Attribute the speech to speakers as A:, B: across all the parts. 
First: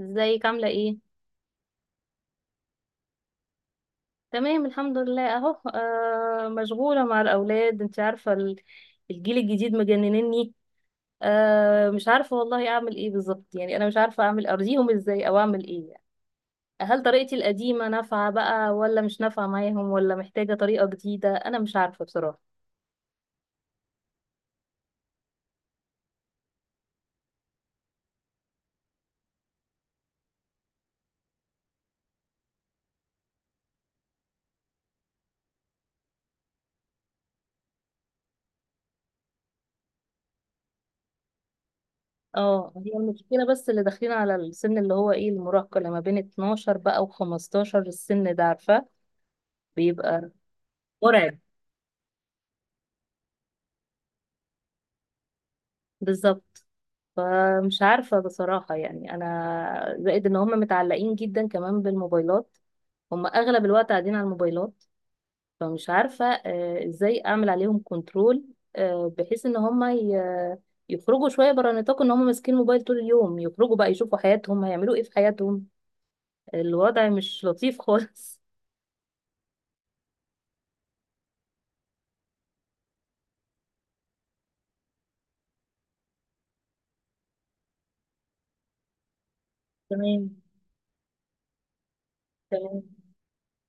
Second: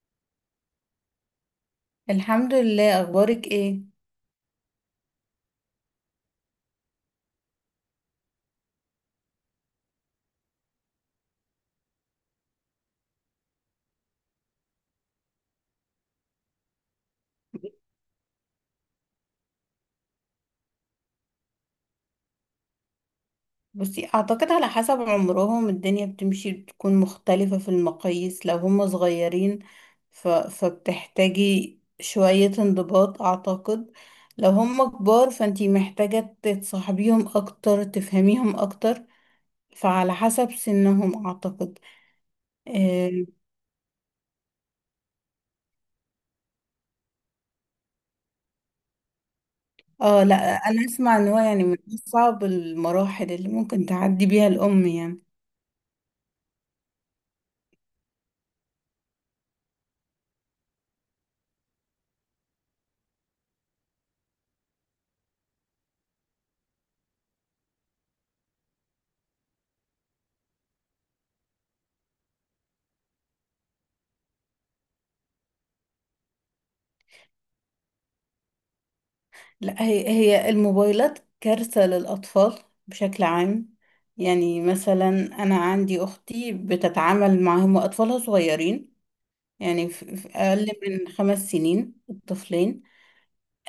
A: ازيك عاملة ايه؟
B: الحمد لله، اخبارك ايه؟
A: تمام الحمد لله اهو، مشغولة مع الأولاد. انت عارفة، الجيل الجديد مجننني. مش عارفة والله اعمل ايه بالظبط، يعني انا مش عارفة اعمل ارضيهم ازاي او اعمل ايه يعني. هل طريقتي القديمة نافعة بقى ولا مش نافعة معاهم، ولا محتاجة طريقة جديدة؟ انا مش عارفة بصراحة.
B: بصي، اعتقد على حسب عمرهم الدنيا بتمشي، بتكون مختلفة في المقاييس. لو هم صغيرين ف فبتحتاجي شوية انضباط اعتقد. لو هم كبار فانتي محتاجة تتصاحبيهم اكتر، تفهميهم اكتر. فعلى حسب سنهم اعتقد.
A: اه، هي
B: اه.
A: المشكلة بس اللي داخلين على السن اللي هو ايه، المراهقة، لما بين 12 بقى و15. السن ده عارفة
B: آه،
A: بيبقى
B: لا. انا اسمع ان هو
A: مرعب.
B: يعني من اصعب المراحل اللي ممكن تعدي بيها الام يعني.
A: بالظبط. فمش عارفة بصراحة، يعني أنا زائد إن هم متعلقين جدا كمان بالموبايلات. هم أغلب الوقت قاعدين على الموبايلات. فمش عارفة إزاي أعمل عليهم كنترول، بحيث إن هم يخرجوا شوية برا نطاق إن هم ماسكين الموبايل طول اليوم. يخرجوا بقى يشوفوا حياتهم، هيعملوا إيه في حياتهم. الوضع مش لطيف خالص.
B: لا، هي الموبايلات كارثة للأطفال بشكل عام. يعني مثلا أنا عندي أختي بتتعامل معهم وأطفالها صغيرين. يعني في
A: تمام.
B: أقل من خمس سنين
A: تمام.
B: الطفلين.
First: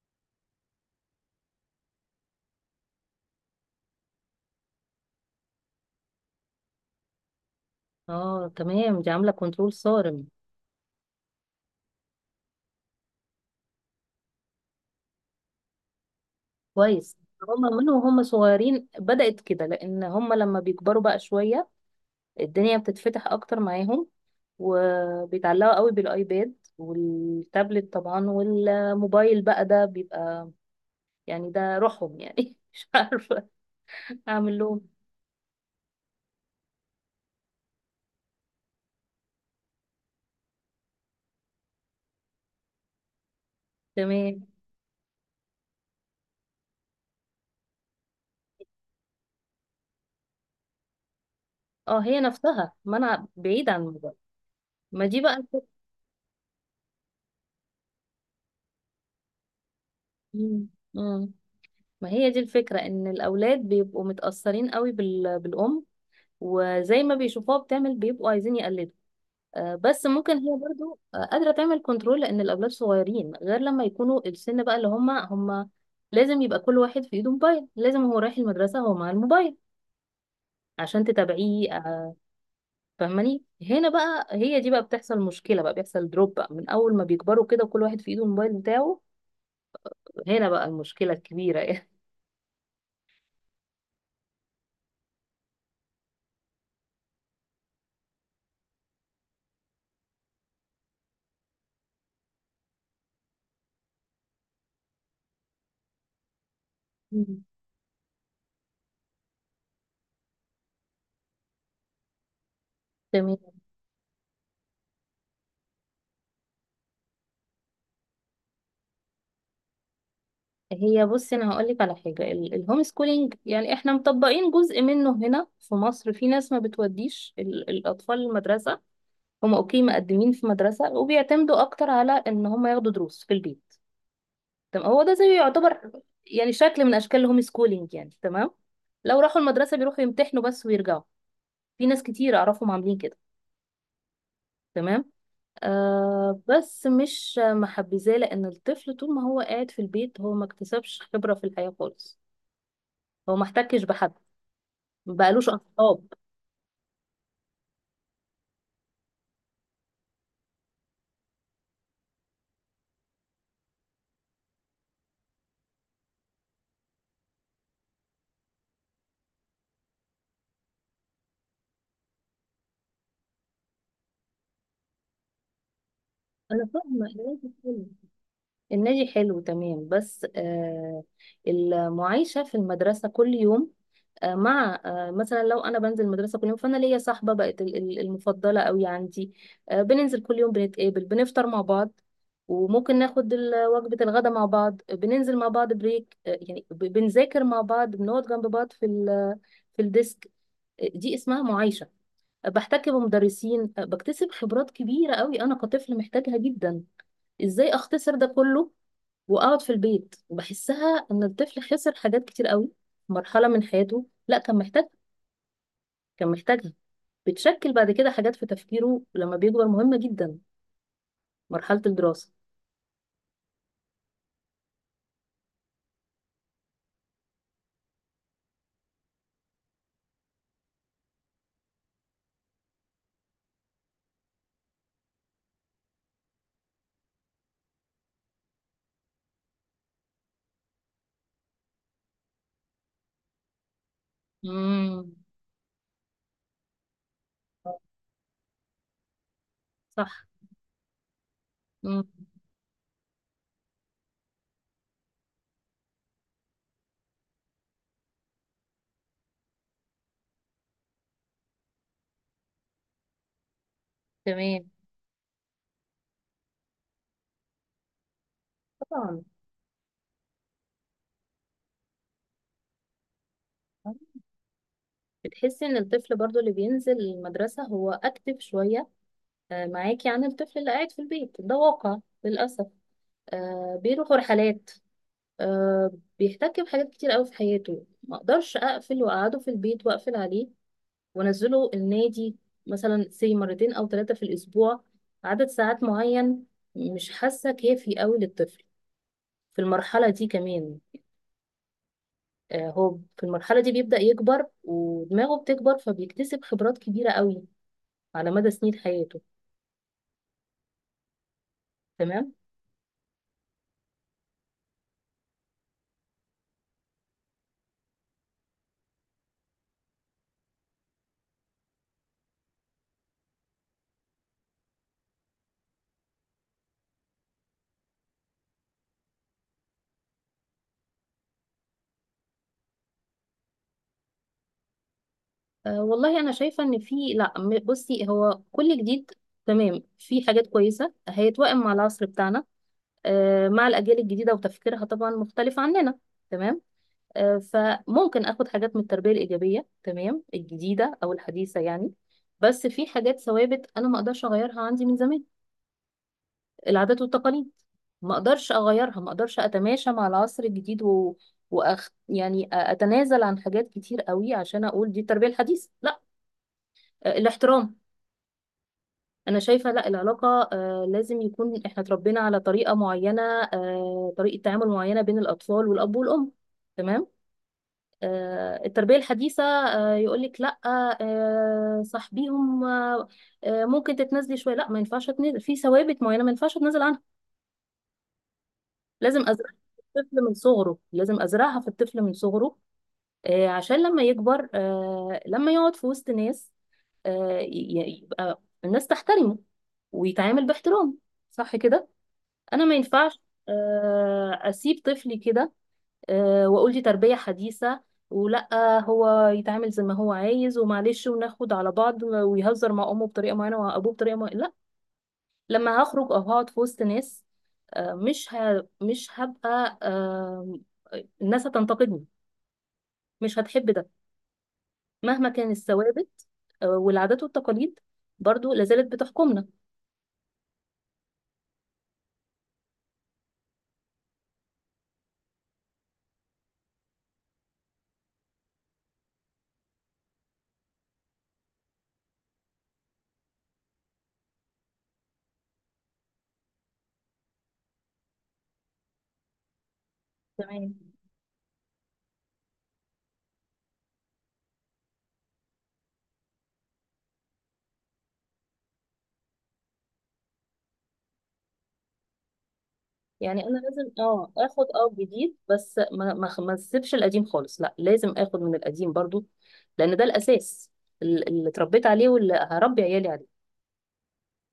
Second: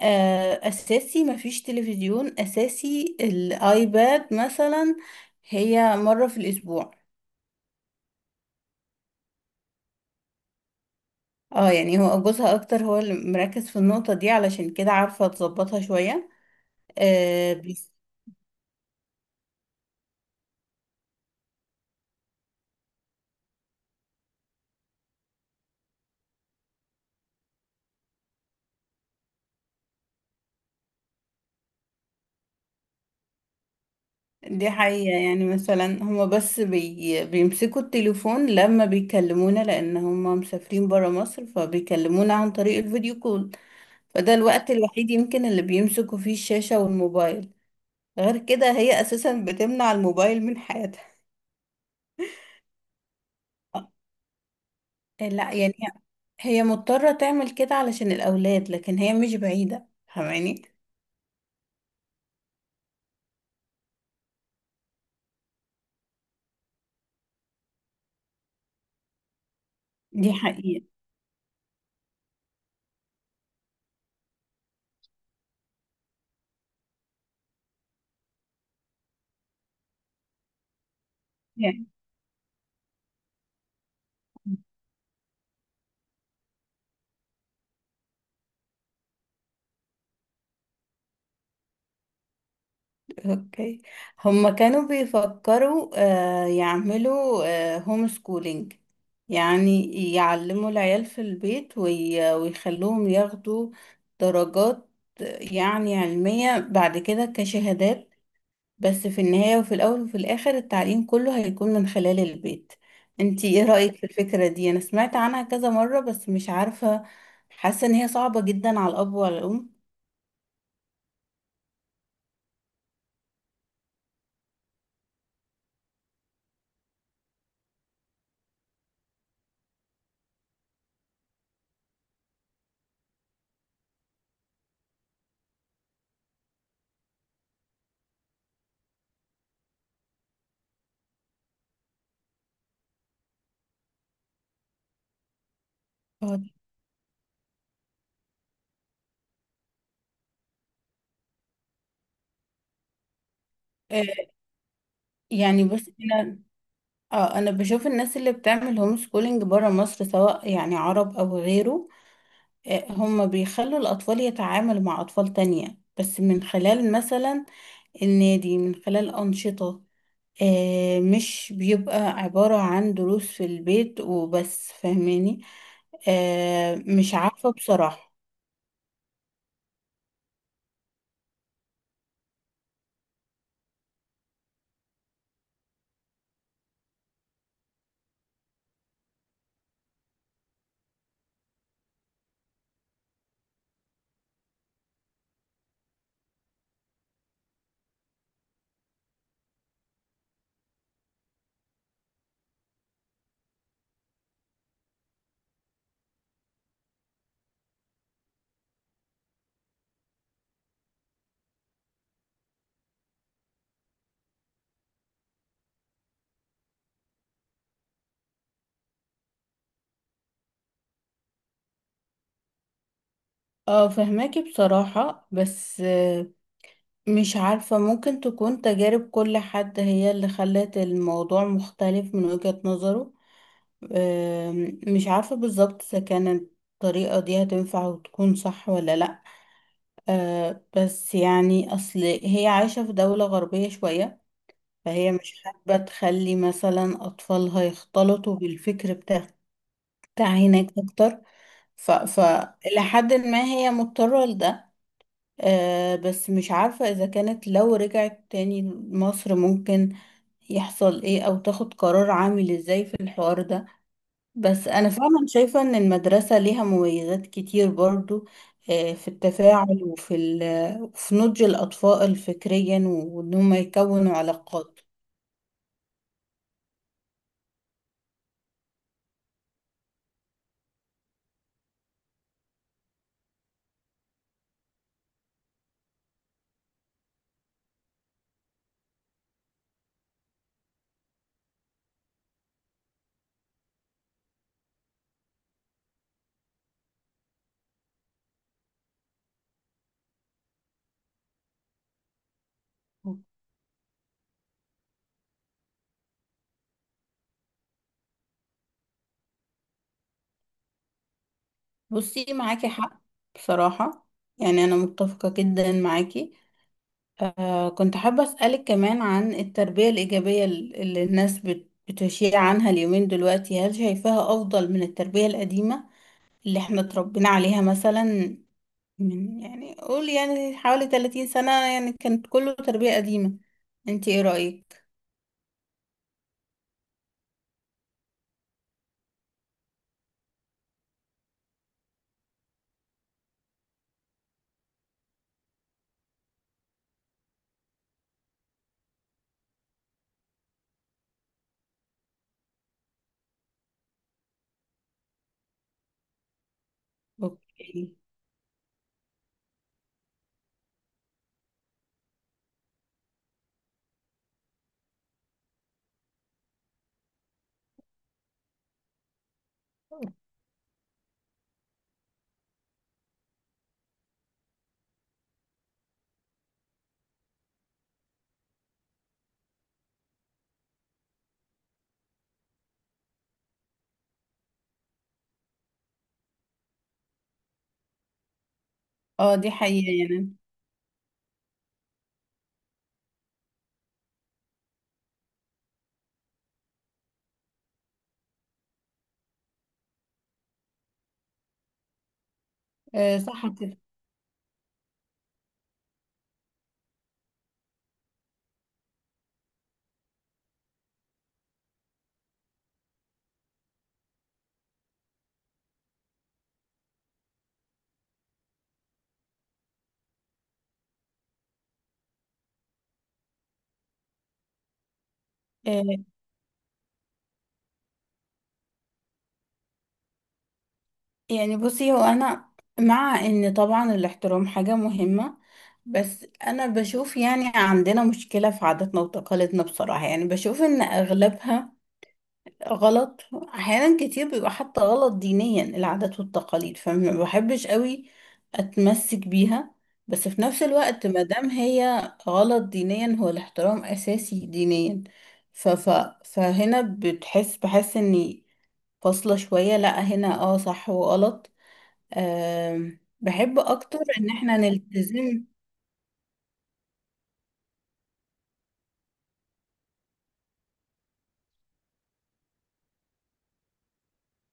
B: آه، أساسي مفيش تلفزيون، أساسي الآيباد مثلا هي مرة في الأسبوع.
A: اه تمام، دي عاملة كنترول صارم.
B: اه، يعني هو جوزها أكتر هو اللي مركز في النقطة دي، علشان كده عارفة تظبطها شوية.
A: كويس. هم من وهم صغيرين بدأت كده، لأن هم لما بيكبروا بقى شوية الدنيا بتتفتح اكتر معاهم، وبيتعلقوا قوي بالايباد والتابلت طبعا، والموبايل بقى ده بيبقى يعني ده روحهم يعني. مش عارفة اعمل
B: دي
A: لهم.
B: حقيقة. يعني مثلا هما بس بيمسكوا التليفون لما بيكلمونا، لأن هما مسافرين برا مصر فبيكلمونا عن طريق الفيديو كول. فده
A: تمام.
B: الوقت الوحيد يمكن اللي بيمسكوا فيه الشاشة والموبايل، غير كده هي أساسا بتمنع الموبايل من حياتها.
A: اه، هي نفسها، ما انا بعيد عن الموبايل. ما دي
B: آه،
A: بقى
B: لا
A: الفك-
B: يعني هي مضطرة تعمل كده علشان الأولاد، لكن هي مش بعيدة، فاهماني.
A: مم. مم. ما هي دي الفكرة، ان الاولاد بيبقوا متأثرين قوي بالام، وزي ما بيشوفوها بتعمل بيبقوا عايزين يقلدوا. بس
B: دي
A: ممكن هي
B: حقيقة
A: برضو قادرة تعمل كنترول لأن الأولاد صغيرين، غير لما يكونوا السن بقى اللي هما. لازم يبقى كل واحد في ايده موبايل، لازم هو رايح المدرسة هو مع الموبايل عشان تتابعيه
B: يعني.
A: فاهماني. هنا بقى هي دي بقى بتحصل مشكلة، بقى بيحصل دروب بقى من أول ما بيكبروا كده وكل واحد في ايده الموبايل بتاعه. هنا بقى المشكلة الكبيرة يعني.
B: اوكي، هما كانوا بيفكروا آه، يعملوا هوم سكولينج، يعني يعلموا العيال في البيت ويخلوهم ياخدوا درجات آه، يعني علمية بعد كده
A: مم.
B: كشهادات. بس في النهاية وفي الأول وفي الآخر التعليم كله هيكون من خلال البيت. انتي
A: تمام.
B: ايه رأيك في الفكرة دي؟ انا سمعت عنها كذا مرة بس مش عارفة، حاسة ان هي صعبة جدا على الأب وعلى الأم.
A: هي بصي انا هقول لك على حاجه، الهوم سكولينج يعني احنا مطبقين جزء منه هنا في مصر. في ناس ما بتوديش الاطفال المدرسه. هم اوكي، مقدمين في مدرسة وبيعتمدوا اكتر على ان هم ياخدوا دروس في البيت. تمام، هو ده زي يعتبر يعني شكل من اشكال الهوم سكولينج يعني. تمام. لو راحوا المدرسة بيروحوا يمتحنوا بس ويرجعوا. في ناس كتير اعرفهم عاملين كده. تمام. آه بس مش محبذاه، لان الطفل طول ما هو قاعد في البيت هو ما اكتسبش خبرة في الحياة خالص، هو ما احتكش بحد،
B: آه،
A: ما بقالوش
B: يعني بص،
A: اصحاب.
B: اه انا بشوف الناس اللي بتعمل هوم سكولينج بره مصر سواء يعني عرب او غيره، آه، هم بيخلوا الاطفال يتعاملوا مع اطفال تانية بس من خلال مثلا النادي، من خلال انشطة. آه، مش بيبقى عبارة عن دروس في البيت وبس، فاهماني.
A: انا
B: آه،
A: فاهمة،
B: مش عارفة
A: النادي حلو،
B: بصراحة.
A: النادي حلو تمام، بس آه المعيشة في المدرسة كل يوم. مع مثلا لو انا بنزل المدرسه كل يوم فانا ليا صاحبه بقت المفضله قوي عندي. بننزل كل يوم، بنتقابل، بنفطر مع بعض، وممكن ناخد وجبه الغداء مع بعض، بننزل مع بعض بريك، يعني بنذاكر مع بعض، بنقعد جنب بعض في في الديسك. دي اسمها معايشه. بحتك بمدرسين، بكتسب خبرات كبيره قوي، انا كطفل محتاجها جدا. ازاي اختصر ده كله واقعد في البيت؟ وبحسها ان الطفل خسر حاجات كتير قوي في مرحله من حياته، لا كان محتاجها. بتشكل بعد كده حاجات في تفكيره لما بيكبر مهمة جدا، مرحلة الدراسة.
B: اه، فهماكي بصراحة، بس آه، مش عارفة ممكن تكون تجارب كل حد هي اللي خلت الموضوع مختلف من وجهة نظره. مش عارفة بالظبط إذا كانت الطريقة دي هتنفع وتكون صح ولا لأ. آه، بس يعني أصل هي عايشة في دولة غربية شوية،
A: امم.
B: فهي مش حابة تخلي مثلا أطفالها يختلطوا بالفكر بتاع
A: صح.
B: بتاع هناك أكتر. ف...
A: امم.
B: ف إلى حد ما هي مضطرة لده. آه، بس مش عارفة إذا كانت لو رجعت تاني مصر ممكن يحصل إيه، أو تاخد قرار عامل إزاي في الحوار ده. بس
A: تمام.
B: أنا فعلا شايفة إن المدرسة ليها مميزات كتير برضو، آه، في
A: طبعا.
B: التفاعل وفي في نضج الأطفال فكريا، وإن هم يكونوا علاقات.
A: بتحسي ان الطفل برضو اللي بينزل المدرسة هو اكتف شوية معاكي عن الطفل اللي قاعد في البيت، ده واقع للأسف. بيروح رحلات، آه، بيحتك بحاجات كتير قوي في حياته. ما اقدرش اقفل واقعده في البيت واقفل عليه وانزله النادي مثلا سي مرتين او ثلاثه في الاسبوع عدد ساعات معين. مش حاسه كافي قوي للطفل في المرحله دي كمان. هو في المرحله دي بيبدا يكبر ودماغه بتكبر، فبيكتسب خبرات كبيره قوي على مدى سنين حياته.
B: بصي
A: تمام.
B: معاكي حق بصراحة، يعني أنا متفقة جدا معاكي. آه كنت حابة أسألك كمان عن التربية الإيجابية اللي الناس بتشيع عنها اليومين دلوقتي، هل شايفاها أفضل من التربية القديمة اللي احنا اتربينا عليها مثلا من يعني قول يعني حوالي 30 سنة؟ يعني كانت كله تربية قديمة. انت ايه رأيك؟
A: أه والله انا شايفه ان في لا بصي هو كل جديد تمام، في حاجات كويسه هيتوائم مع العصر بتاعنا، أه مع الاجيال الجديده وتفكيرها طبعا مختلف عننا. تمام. فممكن اخد حاجات من التربيه الايجابيه تمام الجديده او الحديثه يعني، بس في حاجات ثوابت انا ما اقدرش اغيرها عندي من زمان، العادات والتقاليد،
B: اوكي.
A: ما اقدرش اغيرها، ما اقدرش اتماشى مع العصر الجديد يعني اتنازل عن حاجات كتير قوي عشان اقول دي التربيه الحديثه لا. الاحترام، انا شايفه لا، العلاقه لازم يكون، احنا اتربينا على طريقه معينه، طريقه تعامل معينه بين الاطفال والاب والام. تمام. التربية الحديثة يقولك لا، صاحبيهم ممكن تتنازلي شوية. لا ما ينفعش اتنازل في ثوابت معينة، ما ينفعش اتنازل عنها. لازم
B: اه، دي
A: أزرعها
B: حقيقة
A: في الطفل من
B: يعني.
A: صغره، لازم أزرعها في الطفل من صغره، عشان لما يكبر لما يقعد في وسط ناس يبقى الناس تحترمه ويتعامل باحترام. صح كده؟ أنا ما
B: آه،
A: ينفعش
B: صح كده.
A: أسيب طفلي كده واقول دي تربية حديثة، ولا هو يتعامل زي ما هو عايز، ومعلش وناخد على بعض ويهزر مع امه بطريقة معينة وابوه بطريقة معينة. لا، لما هخرج او هقعد في وسط ناس مش هبقى الناس هتنتقدني، مش هتحب ده، مهما كان.
B: آه،
A: الثوابت والعادات والتقاليد برضو لازالت بتحكمنا.
B: يعني بصي، هو انا مع ان طبعا الاحترام حاجة مهمة، بس انا بشوف يعني عندنا مشكلة في عاداتنا وتقاليدنا بصراحة، يعني بشوف ان اغلبها غلط، احيانا كتير بيبقى حتى غلط دينيا العادات والتقاليد، فما بحبش قوي اتمسك بيها. بس في نفس
A: تمام.
B: الوقت ما دام هي غلط دينيا هو الاحترام اساسي دينيا، ف ف فهنا بتحس بحس اني فاصلة شوية. لا هنا اه، صح وغلط. أم،
A: يعني انا
B: بحب
A: لازم
B: اكتر ان احنا
A: اخد جديد،
B: نلتزم.
A: بس ما اسيبش القديم خالص، لا لازم اخد من القديم برضو لان ده الاساس، اللي اتربيت عليه واللي هربي عيالي عليه.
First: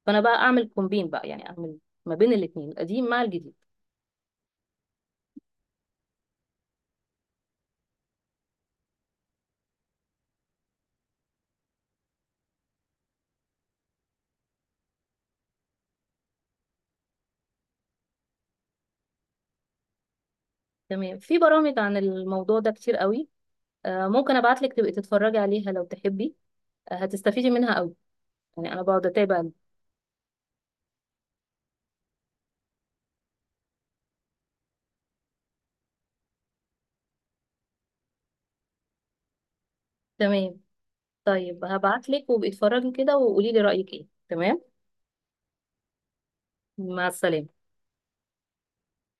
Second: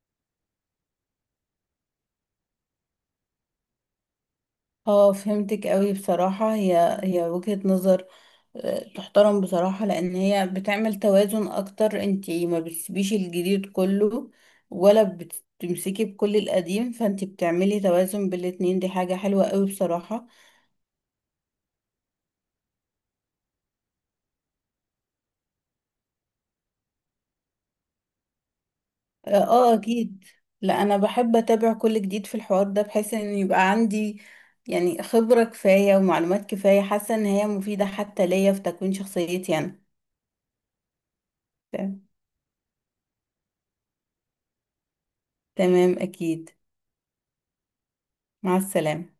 A: فانا بقى اعمل كومبين بقى يعني، اعمل ما بين الاثنين القديم مع الجديد.
B: اه، فهمتك قوي بصراحة، هي وجهة نظر تحترم بصراحة، لأن هي بتعمل توازن أكتر. انتي ما بتسيبيش الجديد كله ولا بتمسكي بكل القديم، فانتي بتعملي توازن بالاتنين، دي حاجة حلوة قوي بصراحة.
A: تمام. في برامج عن الموضوع ده كتير قوي، آه ممكن ابعت لك تبقي تتفرجي عليها لو تحبي، آه هتستفيدي منها قوي. يعني انا بقعد
B: اه،
A: اتابع.
B: آه، أكيد. لا أنا بحب أتابع كل جديد في الحوار ده بحيث إن يبقى عندي يعني خبرة كفاية ومعلومات كفاية، حاسة إن هي مفيدة حتى ليا في تكوين شخصيتي أنا.
A: تمام. طيب هبعت لك وابقي اتفرجي كده وقولي لي رايك ايه. تمام.
B: تمام أكيد.
A: مع السلامه.
B: مع السلامة.